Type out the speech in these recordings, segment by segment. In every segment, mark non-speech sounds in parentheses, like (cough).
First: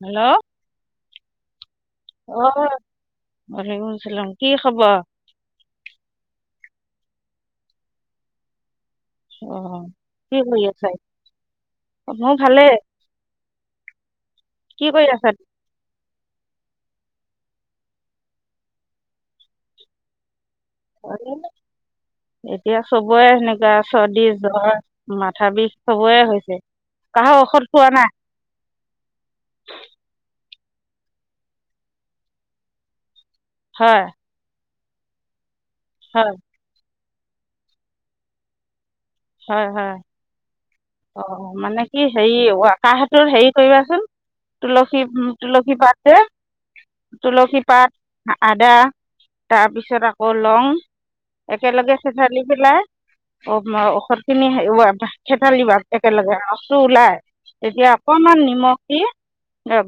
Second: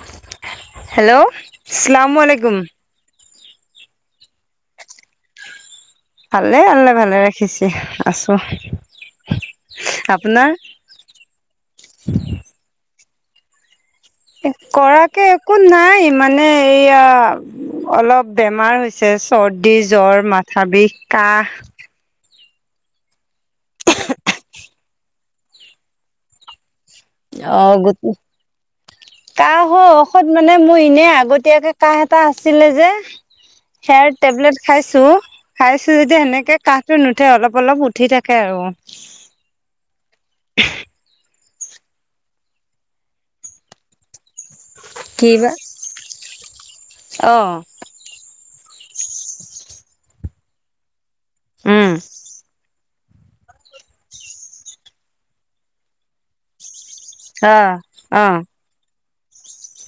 Hello? Hello শ্লামালেকুম। আলেকুম চালাম, কি খবৰ? ভালে আল্লাই ভালে ৰাখিছে, আছোঁ। অ', কি কৰি আছা? (unintelligible) ভালে। কৰাকে একো নাই মানে এইয়া অলপ বেমাৰ হৈছে চৰ্দি, জ্বৰ, মাথা বিষ। কাহ এতিয়া চবৰে সেনেকুৱা চৰ্দি জ্বৰ। মাথা বিষ চবৰে হৈছে। কাহৰ ঔষধ অ', গ খোৱা নাই কাহ হৈ ঔষধ মানে মোৰ এনেই আগতীয়াকে কাহ এটা আছিলে যে। হয় সেইয়াৰ টেবলেট খাইছোঁ খাইছোঁ যদিও হয় সেনেকে কাঁহ টো নুঠে অলপ অলপ উঠি থাকে আৰু। হয়, হয়। অ', মানে কি হেৰি, কাহতোৰ হেৰি কৰিবাচোন। তুলসী উম, কি বা তুলসী পাত যে অ তুলসী পাত। আদা তাৰপিছত আকৌ লং উম একেলগে ঠেথালি পেলাই। অ', ঔষধখিনি ঠেথালিবা একেলগে আৰু। ৰসটো ওলাই অ এতিয়া অ অকণমান নিমখ দি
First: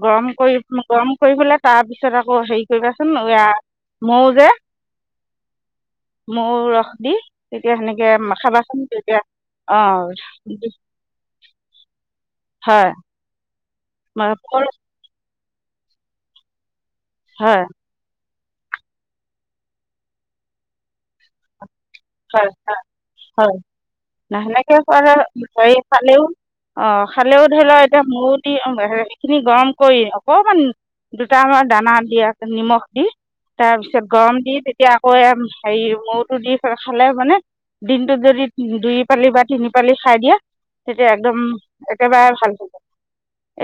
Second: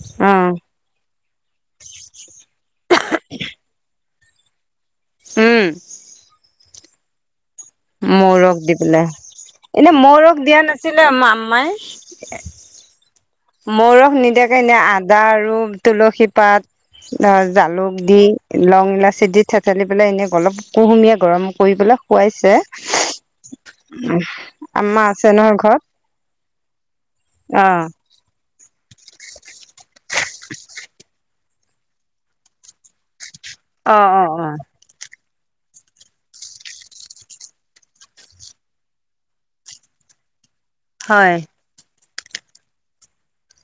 গৰম অ কৰি গৰম কৰি পেলাই, তাৰ পিছত আকৌ হেৰি কৰিবাচোন এয়া মৌ যে। উম। মৌ ৰস দি তেতিয়া সেনেকে মৌৰস দি খাবাচোন, তেতিয়া অ' মামাই হয়। মৌ ৰস হয় নিদিয়াকে এনে আদা আৰু তুলসী পাত হয় জালুক দি লং ইলাচি দি থেচালি পেলাই এনে অলপ কুহুমীয়া গৰম কৰি পেলাই হয় খোৱাইছে, হয় না সেনেকে আমাৰ খোৱা আছে নহয় হেৰি ঘৰত। খালেও অ', খালেও ধৰি অ লও এতিয়া মৌ দি সেইখিনি গৰম কৰি অকমান দুটামান দানা নিমখ দি অ তাৰপিছত অ গৰম অ দি তেতিয়া আকৌ হেৰি মৌতো দি খালে মানে, দিনটোত যদি দুই পালি বা তিনি পালি খাই দিয়া। তেতিয়া একদম হয় একেবাৰে ভাল হ'ব,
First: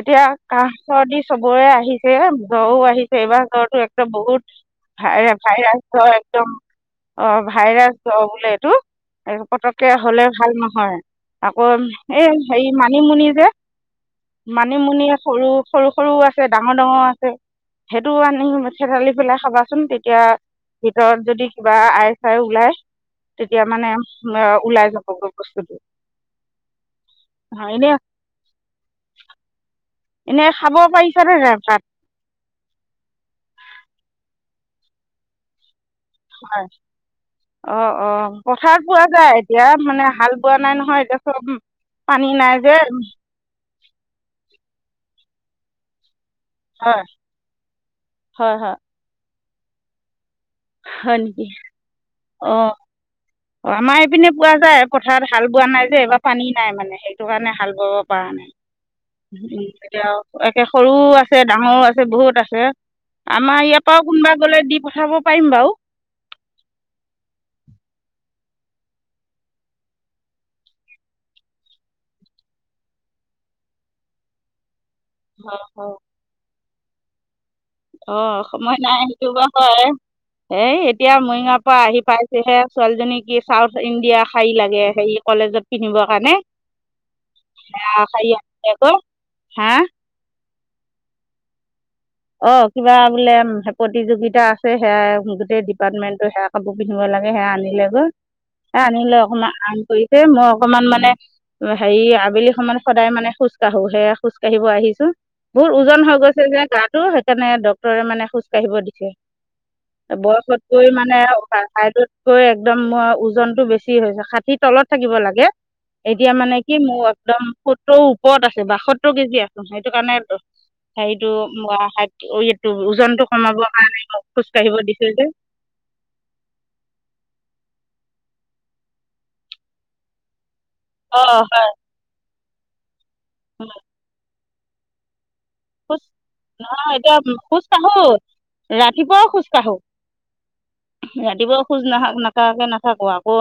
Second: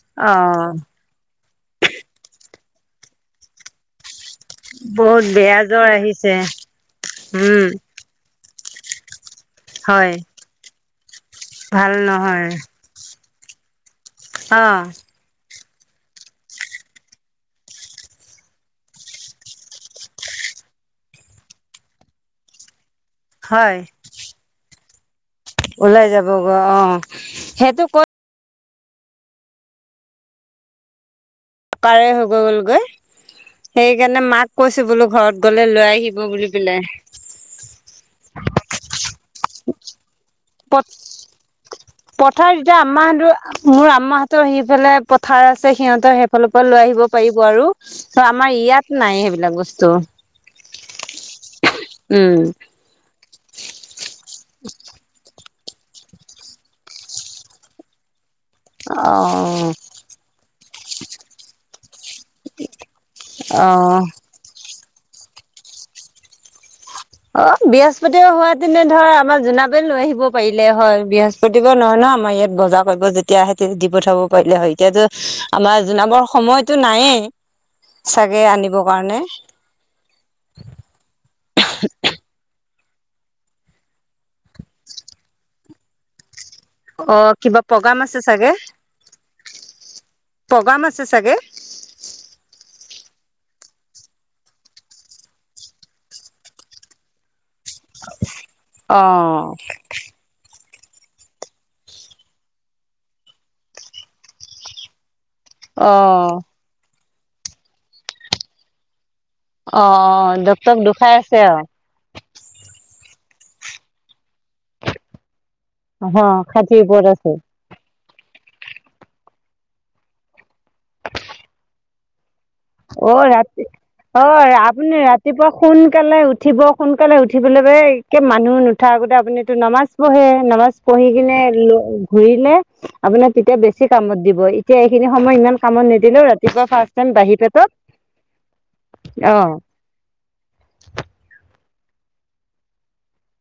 এতিয়া অ কাহ চৰ্দি চবৰে আহিছে, জ্বৰো আহিছে এইবাৰ জ্বৰটো একদম বহুত বহুত বেয়া ভাই-ভাইৰাছ জ্বৰ হয়, আহিছে একদম অ', উম ভাইৰাছ অ' বোলে এইটো পতককে হয় হলে ভাল নহয় আকৌ ভাল নহয় এই মান মানি মুনি যে অ মানি মুনিয়ে সৰু, সৰু, সৰু আছে ডাঙৰ, ডাঙৰ আছে। সেইটো আনি মঠেৰালি পেলাই খাবাচোন তেতিয়া ভিতৰত যদি কিবা আই চাই ওলায় তেতিয়া হয় মানে ওলাই যাবগৈ। বস্তুটো ওলাই যাব গ অ' অ সেইটো এনে ক'ত এনেই খাব পাৰিছানে নাই ভাত পাৰে হ'ব গ'ল গৈ সেইকাৰণে মাক কৈছো হলো ঘৰত গ'লে লৈ আহিব বগুলি পেলাই। অ'অ' পথাৰত পোৱা যায় এতিয়া মানে হাল বোৱা নাই নহয় এতিয়া চব পানী পথাৰ নাই এতিয়া যে। আম্মাহঁতৰ মোৰ আম্মাহঁতৰ সিফালে পথাৰ আছে সিহঁতৰ ফালৰ পৰা লৈ আহিব হয় পাৰিব আৰু ত হয় আমাৰ হয় ইয়াত নাই সেইবিলাক বস্তু। হয় নেকি উম অ' অ' আমাৰ এইপিনে পোৱা যায় পথাৰত হাল বোৱা নাই যে এইবাৰ পানী নাই মানে সেইটো কাৰণে হাল বোৱাব পাৰ অ এতিয়া একে সৰুও আছে ডাঙৰ আছে আছে বহুত আছে আমাৰ অ ইয়াৰ পৰাও কোনোবা গলে দি পঠাব পাৰিম বাৰু। অ' বৃহস্পতি হোৱ তেনে ধৰ আমাৰ জোনাব লৈ আহিব পাৰিলে হয়। বৃহস্পতি দিব নহয় ন আমাৰ ইয়াত বজাৰ কৰিব যেতিয়া আহে তেতি দি পঠাব পাৰিলে হয় এতিয়াতো আমাৰ জোনাবৰ সময়তো নায়েই অঁ চাগে সময় আনিব নাই কাৰণে। সেইটো বাৰু হয়। এই এতিয়া মৰিগাওঁ পৰা আহি পাইছেহে ছোৱালীজনী কি চাউথ ইণ্ডিয়া শাৰী লাগে হেৰি কলেজত। পিন্ধিবৰ কাৰণে। অ' কিবা আহ প্ৰগ্ৰাম আছে শাৰী চাগে, আনিলে আকৌ হা প্ৰগ্ৰাম আছে চাগে? অ' কিবা বোলে প্ৰতিযোগিতা আছে সেয়াই গোটেই ডিপাৰ্টমেণ্টৰ সেয়া কাপোৰ পিন্ধিব লাগে সেয়া আনিলে গৈ সে অ আনিলে অকমান আৰাম কৰিছে মই অকমান মানে হেৰি আবেলি সমান সদায় মানে খোজ কাঢ়ো সেয়া খোজ কাঢ়িব আহিছো। বহুত অ ওজন হৈ গৈছে যে গাটো সেইকাৰণে ডক্তৰে মানে খোজ কাঢ়িব দিছে। অ ডক্তৰক বয়সতকৈ দুখাই মানে আছে আৰু ঠাইটো গৈ একদম মোৰ ওজনতটো বেছি হৈছে ষাঠি তলত থাকিব লাগে। এতিয়া হঁ মানে কি ষাঠিৰ মোৰ ওপৰত আছে একদম সত্তৰ ওপৰত আছে বাসত্তৰ কেজি আছো সেটো কাৰণেতো হেৰিটো (unintelligible) অ' ওজনটো ৰাতি কমাবৰ কাৰণে মোক খোজ অ' কাঢ়িব আপুনি দিছিল যে। ৰাতিপুৱা সোনকালে উঠিব সোনকালে উঠিবলৈ বে একে মানুহ নুঠা আগতে আপুনিতো নামাজ পঢ়ে নামাজ পঢ়ি অ কিনে হয় ঘূৰিলে আপোনাৰ তেতিয়া বেছি কামত দিব এতিয়া এইখিনি সময় ইমান কামত খোজ নিদিলেও ৰাতিপুৱা কাঢ়ো ফাৰ্ষ্ট টাইম এতিয়া বাহিৰত খোজ কাৰো ৰাতিপুৱাও খোজ কাৰো। ৰাতিপুৱা খোজ নাখাক নাকাৰাকে নাথাকো আকৌ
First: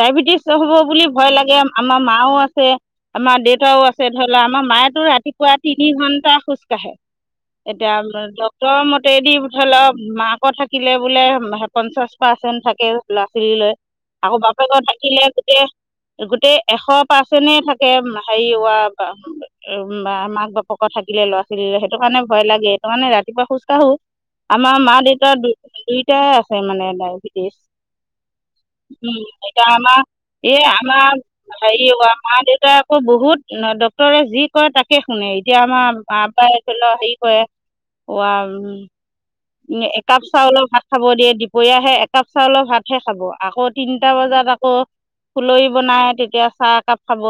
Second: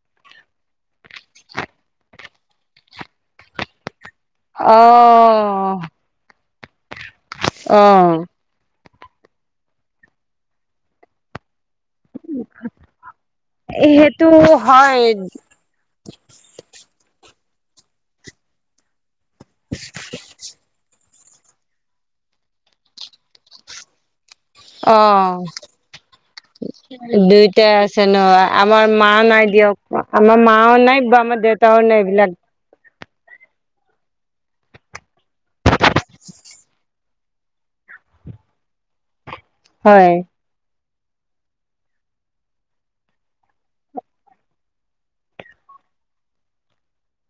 ডায়েবেটিছ হব ভয় লাগে আমাৰ মাও আছে আমাৰ দেউতা ও আছে। ধৰি লও আমাৰ মায়েতো ৰাতিপুৱা অ' তিনি ঘন্টা খোজ কাঢ়ে এতিয়া অ' ধৰক তৰ মতেদি ধৰি লওক মাকৰ থাকিলে বোলে পঞ্চাশ পাৰ্চেণ্ট থাকে ল'ৰা ছোৱালী লৈ সেইটো আকৌ বাপেক হয় থাকিলে গোটেই গোটেই এশ পাৰ্চেণ্ট থাকে হেৰি ওৱা বা, বা মাক বাপক থাকিলে লোৱা। ছিল সেইটো কাৰণে ভয় লাগে এইেইটো কাৰানে ৰাতিপুৱা খোজকাঢ়ো। আমাৰ মা-দেউতাৰ অ' দু-দুইটাই আছে মানে ডায়বেটিছ দুইটাই আছে ন আমাৰ মা উম, নাই এ দিয়ক আমাৰ এই মাও নাই আমাৰ বা দেউতাও হেৰি নাই হোৱা এইবিলাক মাদেৱ তে আকৌ বহুত ডক্তৰে যি কয় তাকে শুনে এতিয়া আমা মাপ একে'ল হেৰি কৰে, ওৱাম হয় একাপ চাউল ভাত খাব দিয়ে দুপৰীয়াহে একাপ চাউলৰ ভাতহে খাব, আকৌ তিনিটা বজাত আক ফুলই বনাই তেতিয়া চাহ একাপ খাব।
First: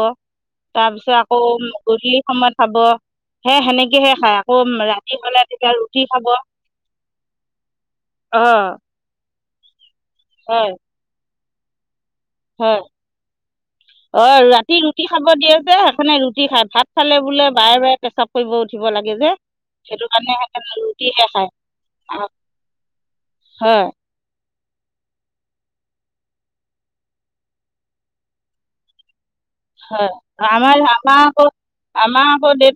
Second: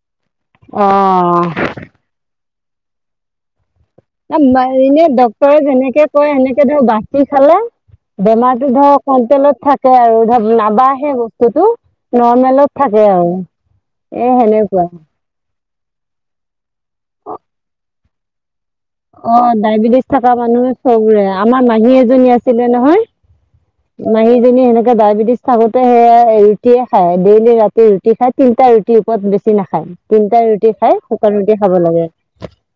তাৰপিছত আকৌ অ' গধূলি সময়ত খাব সে সেনেক কি হে খা আকৌ ৰাতি হ'লে তেতিয়া ৰুটি খাব। সেটো বাচি খালে বেমাৰো অঁ ধৰ কণ্ট্ৰলত থাকে আৰু ধৰ হয় নাবাহে ব স্তুো হয় নৰ্মেলত থাকে আৰু অ এ ৰাতি সেনেকুৱা। ৰুটি খাব দিয়ে যে সেইখনে ৰুটি খাই ভাত খালে বোলে বাৰে বাৰে পেছাপ কৰিব উঠিব লাগে যে অঁ ডায়েবেটিছ সেইটো থকা কাৰণে মানুহ সেকানে চবৰে ৰুটিহে খায়। আমাৰ মাহী অ। এজনী আছিলে নহয় হ মাহীজনী সেনেকে ডায়েবেটিছ থাকোতে সেয়া ৰুটিয়ে খাই ডেইলি ৰাতি ৰুটি খাই তিনিটা ৰুট টিউবত বেছি নাখায় হয় তিনিটাই ৰুটি আমাৰ খাই শুকান ৰুটি খাব লাগে।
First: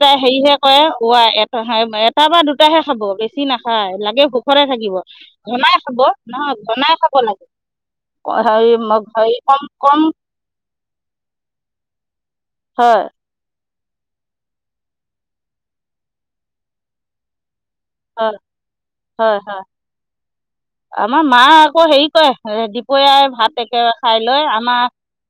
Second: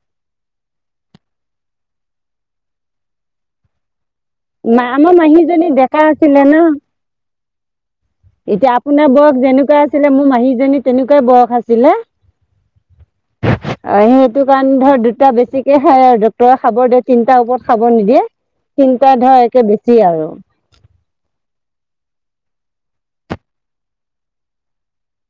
তে সেইহে হোৱা এ (unintelligible) এটা বা দুটাহে খাব বেছি নাখায় লাগে ভুক ভুকতে মা থাকিব আমাৰ মাহীজনী ঘনাই খাব ডেকা আছিলে নহয়, ন ঘনাই খাব লাগ এতিয়া আপোনাৰ বয়স কম যেনেকুৱা কম আছিলে মোৰ মাহীজনী তেনেকুৱাই বয়স আছিলে। হয়। অ সেইটো কাৰণে ধৰ দুটা বেছিকে খাই আৰু ডক্তৰে খাবৰ দিয়ে তিনটা ওপৰত খাব নিদিয়ে, হয় তিনিটা হয় ধৰ হয় একে বেছি আৰু। আমাৰ মা আকৌ হেৰি কয় দুপৰীয়াই ভাত একে খাই লৈ আমা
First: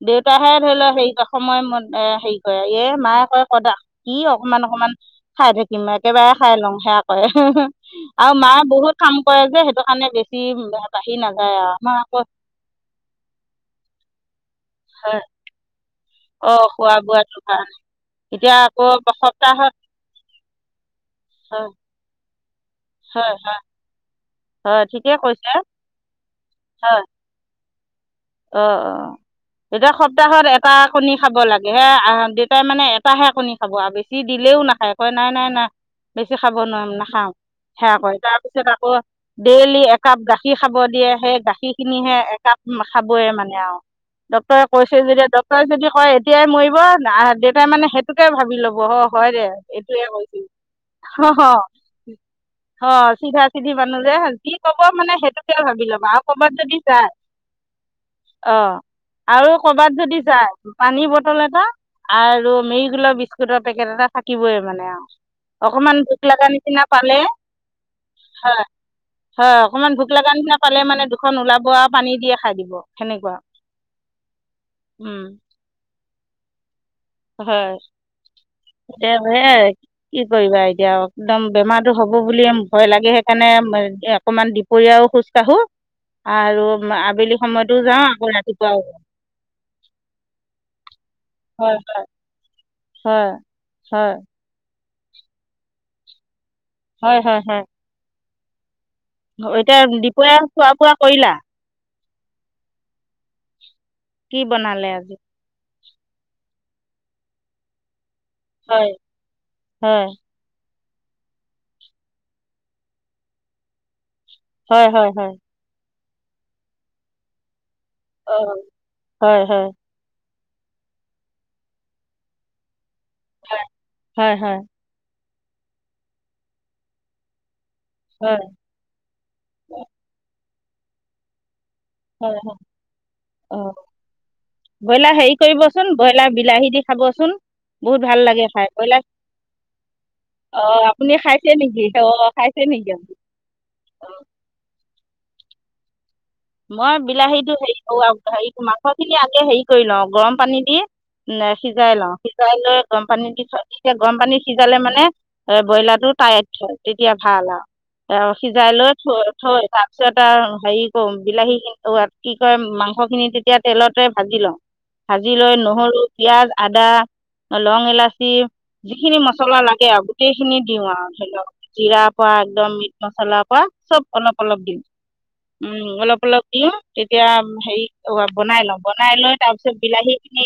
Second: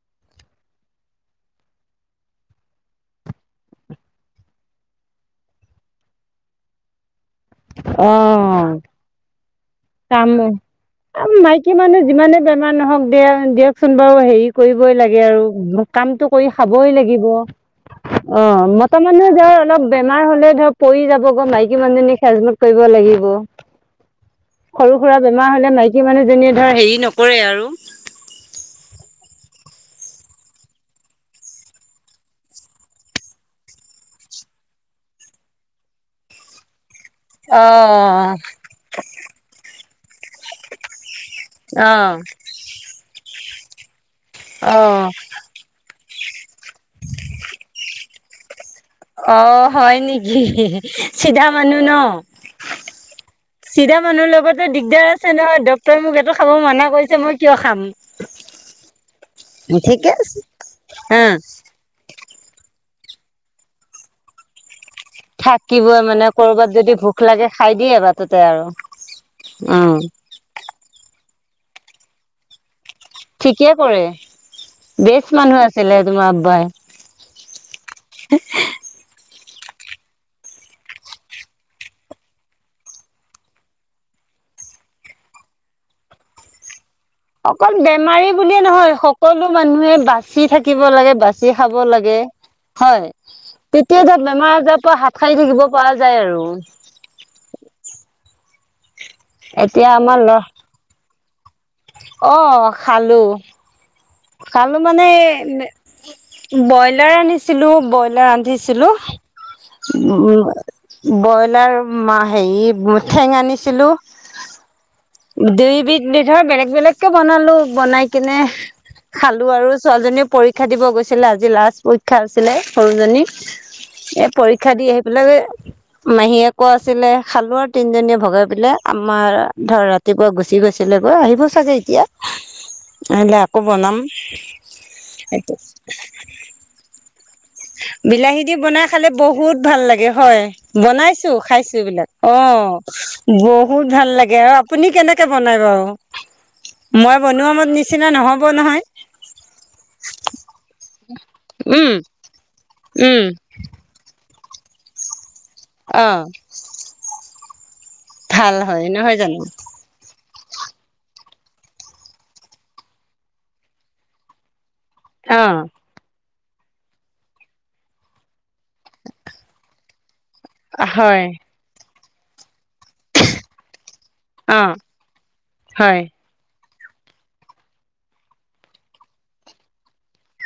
দেউতাহে ধৰি ল হেৰি কয় এ সময় এ হেৰি কয় এ মায়ে কয় কদাক কি অকমান অকমান খাই থাকিম একেবাৰে খাই লওঁ সেয়াক কৰে আৰু মায়ে অঁ বহুত কাম কৰে যে সেইটো কাৰণে কাম বেছ তিম বাঢ়ি নাযায় মাইকী আমা মানুহ আক যিমানে বেমাৰ নহওক দিয়া দিয়কচোন বাৰু হেৰি কৰিবই লাগে আৰু ব্ৰ কামটো কৰি অঁ খাবই খোৱা লাগিব। বোৱাটো ভাল অ এতিয়া আকৌ মতা মানুহ যাই সপ্তাহত অলপ বেমাৰ হ'লে ধৰ পৰি যাব গ হয় মাইকী মানুহজনী হেজ মত কৰিব লাগিব হয় হয় সৰু ঠিকে সুৰা কৈছে বেমাৰ হ'লে মাইকী মানুহজনীয়ে ধ হেৰি নক কৰে আৰু অ অ। দুটা সপ্তাহত এটা কণী খাব লাগে সেয়া আহ দেউতাই মানে এটাহে কণী খাব আৰু বেছি দিলেও নাখায় কয় নাই নাই নাই বেছি খাব নোৱাও, নাখাওঁ। সেয়া কয় তাৰ অঁ পিছত আকৌ ডেইলি একাপ গাখীৰ খাব দিয়ে সেই গাখীৰ অঁ খিনিহে এ কাপ খাবয়ে মানে আও ডক্টৰে কৈছে অঁ যেতিয়া ডক্টৰে যদি কয় এতিয়া মই বই আ দেউতাই মানে সেইটোকে ভাবি ল'ব অ হয় দে অঁ হয় এইটোয়ে নেকি কৈছিল, হ চিধা হ। মানুহ ন অ চিধা চিধি চিধা মানুহ যে মানুহৰ কি লগতো ক'ব দিগদাৰ মানে আছে সেইটোকে নহয় ভাবি ডক্তৰে ল'বা মোক আৰু এইটো খাব কৰ'বাত যদি মানা যাই কৰিছে মই কিয় খাম। অ আৰু কৰবাত ঠিকে যদি আছে। যায় পানীৰ বটল এটা আৰু মেৰি গোলৰ বিস্কুটৰ পেকেট এটা থাকিবই মানে আও। থাকিবই মানে কৰ'বাত যদি ভোক লাগে খাই দিয়ে বাটতে হয় আৰু। হয় অকমান উম। ভোক লগা নিচিনা পালে মানে দুখন ওলাব আ পানী দিয়ে খাই দি ঠিকে কৰে, উম বেচ মানুহ আছিলে তোমাৰ আব্বাই। হয় এতে সেইয়াই। কি কৰিবা এতিয়া একদম বেমাৰো বুল ভয় লাগে সেইকাৰণে, পৰিয়াও খোজ কাঢ়ো আৰু আবেলি, সময়তো অকল যাওঁ আকৌ বেমাৰী বুলিয়ে ৰাতিপুৱাও নহয় যাওঁ। সকলো মানুহে বাচি থাকিব লাগে বাচি খাব হয় লাগে। হয় তেতিয়াই হয় ধৰ বেমাৰ আজাৰৰ পৰা হাত সাৰি থাকিব পৰা যায় আৰু হয় হয় হয়। এতিয়া দুপৰীয়া খোৱা বোৱা কৰিলা। অঁ খালোঁ। কি খালো বনালে মানে আজি? ব্ৰইলাৰ আনিছিলো ব্ৰইলাৰ আলু। হয়, উঠিছিলো হয়, উ। ব্ৰইলাৰ হেৰি ঠেঙ আনিছিলো। হয় হয় হয়। দুইবিধ ধৰ বেলেগ বেলেগ কে বনালো বনাই অ কিনে হয়, খালো হয়, আৰু ছোৱালজনীয়েও পৰীক্ষা দিব গৈছিলে আজি লাষ্ট পৰীক্ষা আছিলে সৰুজনী। হয়, এ হয়, পৰীক্ষা দি আহি পেলাকে মাহীয়েকো আছিলে খালোৱাৰ। তিনিজনীয়ে হয়, ভগাই পেলাই আমাৰ ধৰ ৰাতিপুৱা গুচি গৈছিলেগৈ আহিব চাগে এতিয়া। হয় হয় আহিলে অ আকৌ বনাম ব্ৰইলাৰ হেৰি কৰিব। চোন ব্ৰইলাৰ বিলাহী দি খাব চোন। বিলাহী দি বনাই খালে বহুত ভাল লাগে হয় অ', আপুনি বনাইছো খাইছে খাইছো। নেকি? বস্তুবিলাক অ খাইছে নেকি আপুনি? বহুত ভাল লাগে আৰু আপুনি কেনেকে বনায় বাৰু। মই বনোৱা বিলাহীটো মত হেৰি কৰ নিচিনা নহব হ নহয় মাংস খিনি আগে হেৰি কৰি লওঁ গৰম পানী দি। ন সিজাই উম লাও সিজাই লৈ গৰম উম পানী দি তেতিয়া গৰম পানীত সিজালে মানে এ ব্ৰইলাৰ অ টো টাইত হয়। তেতিয়া ভাল আৰু অ ভাল সিজাই হয় লৈ নহয় জানো থৈ থাক তাৰ পিছত আৰু হেৰি কৰো বিলাহী কি কয় মাংস খিনি তেতিয়া তেলতে ভাজি লওঁ। ভাজি অ লৈ নহৰু। পিয়াজ আদা লং ইলাচি যিখিনি মছলা লাগে আৰু গোটেইখিনি দিওঁ আৰু হয় ধৰি লওক জিৰা পৰা একদম, মচলা পা চব অলপ অলপ অ দিম উম হয় অলপ, অলপ দিওঁ তেতিয়া হে বনাই লওঁ বনাই লৈ তাৰ পিছত বিলাহী খিনি,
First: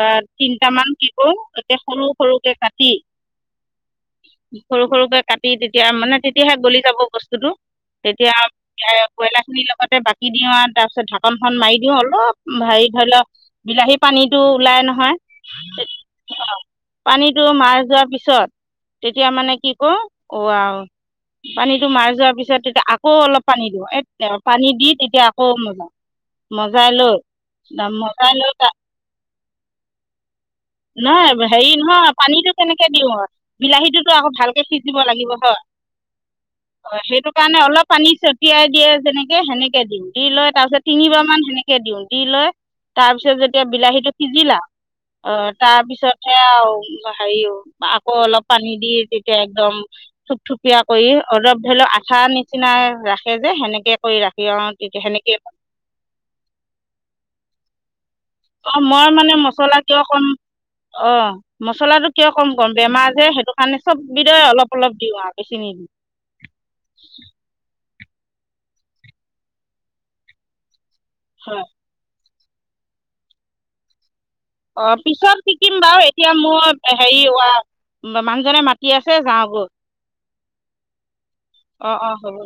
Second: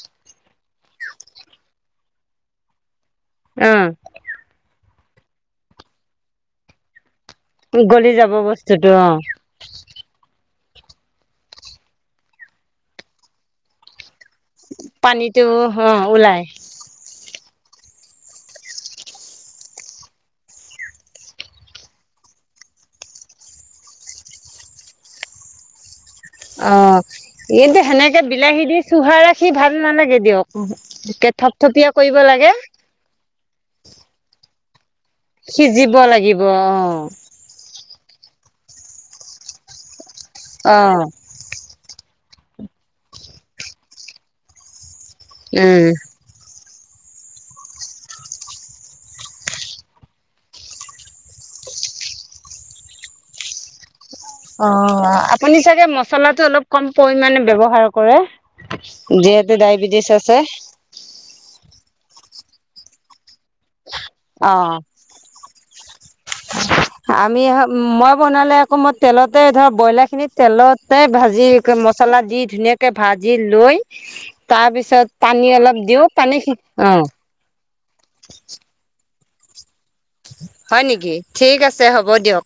অ তিনটামান কি কৰো এয়া সৰু সৰুকে কাটি, অ, সৰু সৰুকে কাটি তেতিয়া মানে তেতিয়াহে গলি যাব বস্তুতটো। গলি তেতিয়া যাব বস্তুটো অ কয়লা, লগতে বাকি দিওঁ আৰু তাৰপিছত ঢাকনখন মাৰি দিওঁ অলপ হেৰি ধৰি লওক, বিলাহী পানীটো ওলাই নহয়। পানীটো অ ওলাই পানীতটো মাৰ যোৱাৰ পিছত তেতিয়া মানে কি কো আৰু পানীতটো মাৰি যোৱাৰ পিছত তেতিয়া আকৌ অলপ পানী দিওঁ এ, পানী দি তেতিয়া আকৌ মজা, অ এইটো সেনেকে মজাই লৈ বিলাহী তা- দি চুহা ৰাখি ভাল নালাগে দিয়ক। তে নহয় হেৰি থপথপিয়া নহয় কৰিব পানীটো লাগে। কেনেকৈ দিওঁ বিলাহীটোতো আকৌ ভালকে সিজিব লাগিব হয় সিজিব লাগিব অ সেইটো, স কাৰণে অলপ পানী ছ চটিয়াই দিয়ে যেনেকে সেনেকে দিম দি লৈ তাৰপিছত অ তিনিবাৰ মান সেনেকে, দিও দি লৈ তাৰ পিছত যেতিয়া বিলাহীটো সিজিলা, অ', তাৰপিছতহে আৰু হেৰি আকৌ অলপ পানী দি তেতিয়া একদম, থুপথুপিয়া কৰি অলপ ধৰি লওক আঠা নিচিনা ৰাখে যে সেনেকে, অ', আপুনি চাগে মচলাটো অলপ কম পৰিমানে ব্যৱহাৰ কৰে। অঁ মই মানে যিহেতু মছলা কিয় ডায়বেটিছ কম আছে। অ', মছলাটো কিয় কম-কম বেমাৰ যে, সেইটো মানে চব বিদায় অলপ অলপ-দিওঁ আৰু বেছি নি দিওঁ। আমি, মই বনালে আকৌ মই তেলতে ধৰ ব্ৰইলাৰ খিনিত তেলত টে ভাজি হয় মচলা দি ধুনীয়াকে ভাজি লৈ তাৰ অ', পিছত পানী শিকিম অলপ বাৰু দিওঁ এতিয়া পানী মোৰ অ', হেৰি মানুহ জনে মাতি আছে, যাওঁ গৈ। হয় নেকি, ঠিক আছে অ হ'ব অ দিয়ক।